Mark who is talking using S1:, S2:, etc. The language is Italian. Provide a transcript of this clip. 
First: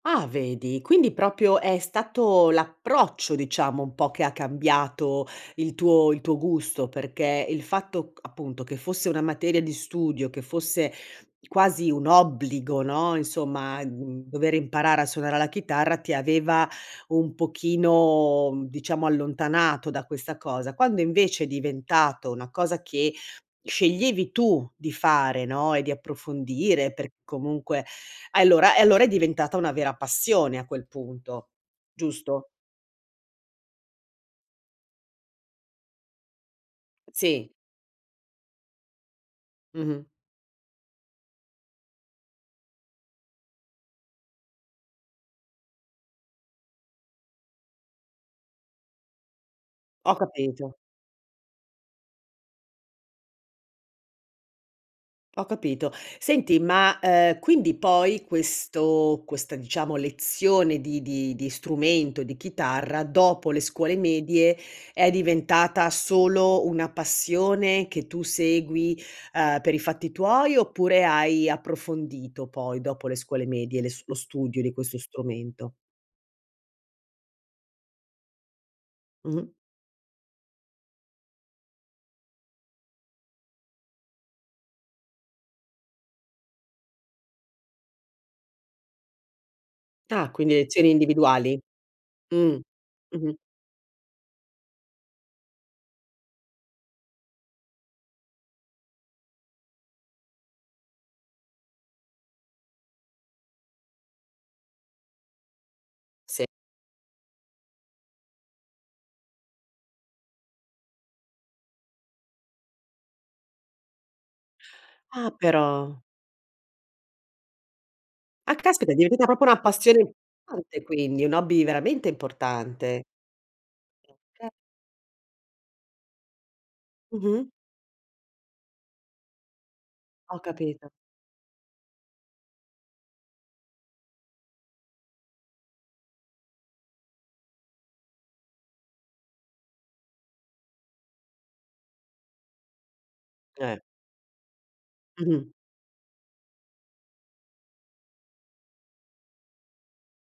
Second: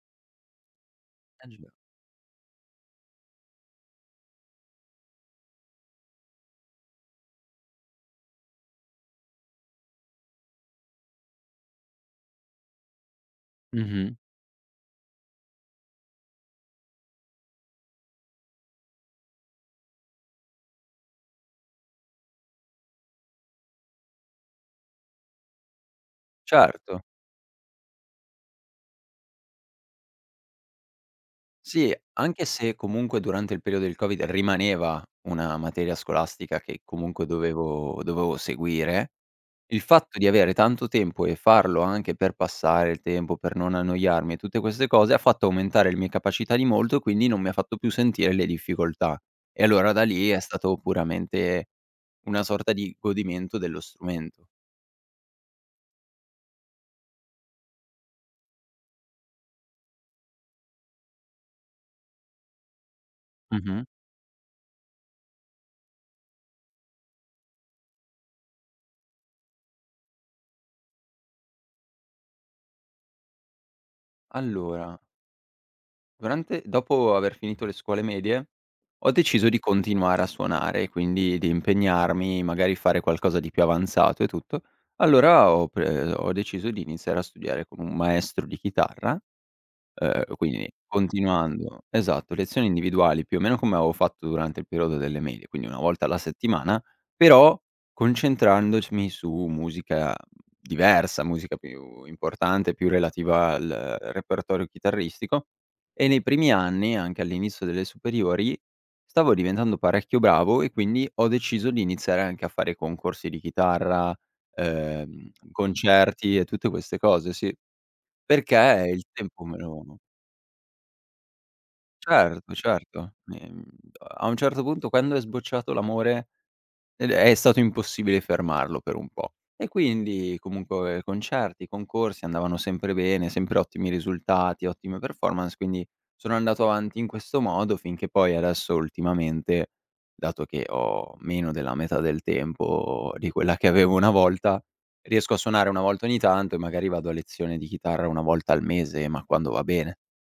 S1: Ah vedi, quindi proprio
S2: [unintelligible]
S1: è stato l'approccio diciamo un po' che ha cambiato il tuo il tuo gusto, perché il fatto, c appunto che fosse una materia di studio, che fosse quasi un obbligo, no, insomma,
S2: Mh-mh.
S1: mhmm, dover imparare a suonare la chitarra ti aveva un pochino, mhmm, diciamo allontanato da questa cosa. Quando invece, è diventato una cosa che sceglievi tu di fare, no, e di approfondire
S2: Certo.
S1: per comunque allora e allora è diventata una vera passione a quel punto,
S2: Sì, anche
S1: giusto?
S2: se comunque durante il periodo del Covid rimaneva una materia scolastica che comunque
S1: Sì.
S2: dovevo dovevo seguire, il
S1: Mh-mh.
S2: fatto di avere tanto tempo e farlo anche per passare il tempo, per non annoiarmi e tutte queste cose, ha fatto aumentare le mie capacità di molto, quindi non mi fatto più sentire le difficoltà. E allora da
S1: Ho
S2: lì è
S1: capito.
S2: stato puramente una sorta di godimento dello strumento.
S1: Ho capito. Senti, ma, ehm, quindi poi, questo questa diciamo lezione di di di strumento, di chitarra dopo le
S2: Mh-mh.
S1: scuole medie è diventata solo una passione che tu segui, uhm, per i fatti tuoi oppure, hai approfondito poi dopo le scuole medie le s lo studio di questo
S2: Allora
S1: strumento?
S2: durante dopo aver finito le scuole medie, ho deciso
S1: Mh-mh.
S2: di continuare a suonare, e quindi di impegnarmi magari fare qualcosa di più avanzato e tutto. Allora ho pre ho deciso di iniziare a studiare con un maestro di chitarra, uhm,
S1: Ah quindi
S2: quindi
S1: lezioni individuali,
S2: continuando esatto,
S1: mh.
S2: lezioni individuali
S1: Mh-mh.
S2: più o meno come avevo fatto durante il periodo delle medie, quindi 1 volta alla settimana, però concentrandoc mi su musica diversa, musica più importante, più relativa al, uhm, repertorio chitarristico e nei
S1: Sì.
S2: primi anni anche all'inizio delle superiori, stavo diventando parecchio bravo e quindi ho deciso di iniziare anche a fare concorsi di chitarra,
S1: Ah
S2: ehm,
S1: però.
S2: concerti e tutte queste cose, sì.
S1: Ah
S2: Perché
S1: caspita, è
S2: il
S1: diventata
S2: tempo
S1: proprio
S2: me
S1: una
S2: lo
S1: passione [unintelligible] quindi, un hobby veramente
S2: Certo,
S1: importante.
S2: certo. Ehm, a un
S1: [unintelligible]
S2: certo punto, quando è sbocciato l'amore, ed è
S1: Mh-mh.
S2: stato impossibile fermarlo per un po'. E quindi,
S1: Ho capito.
S2: comunque concerti, concorsi, andavano sempre bene, sempre ottimi risultati, ottime performance, quindi sono andato avanti in questo modo finché poi adesso ultimamente, dato che ho meno della metà del tempo di quella che
S1: Eh.
S2: avevo una volta, riesco a
S1: Mh-mh.
S2: suonare 1 volta ogni tanto e magari vado a lezione di chitarra 1 volta al mese, ma quando va bene.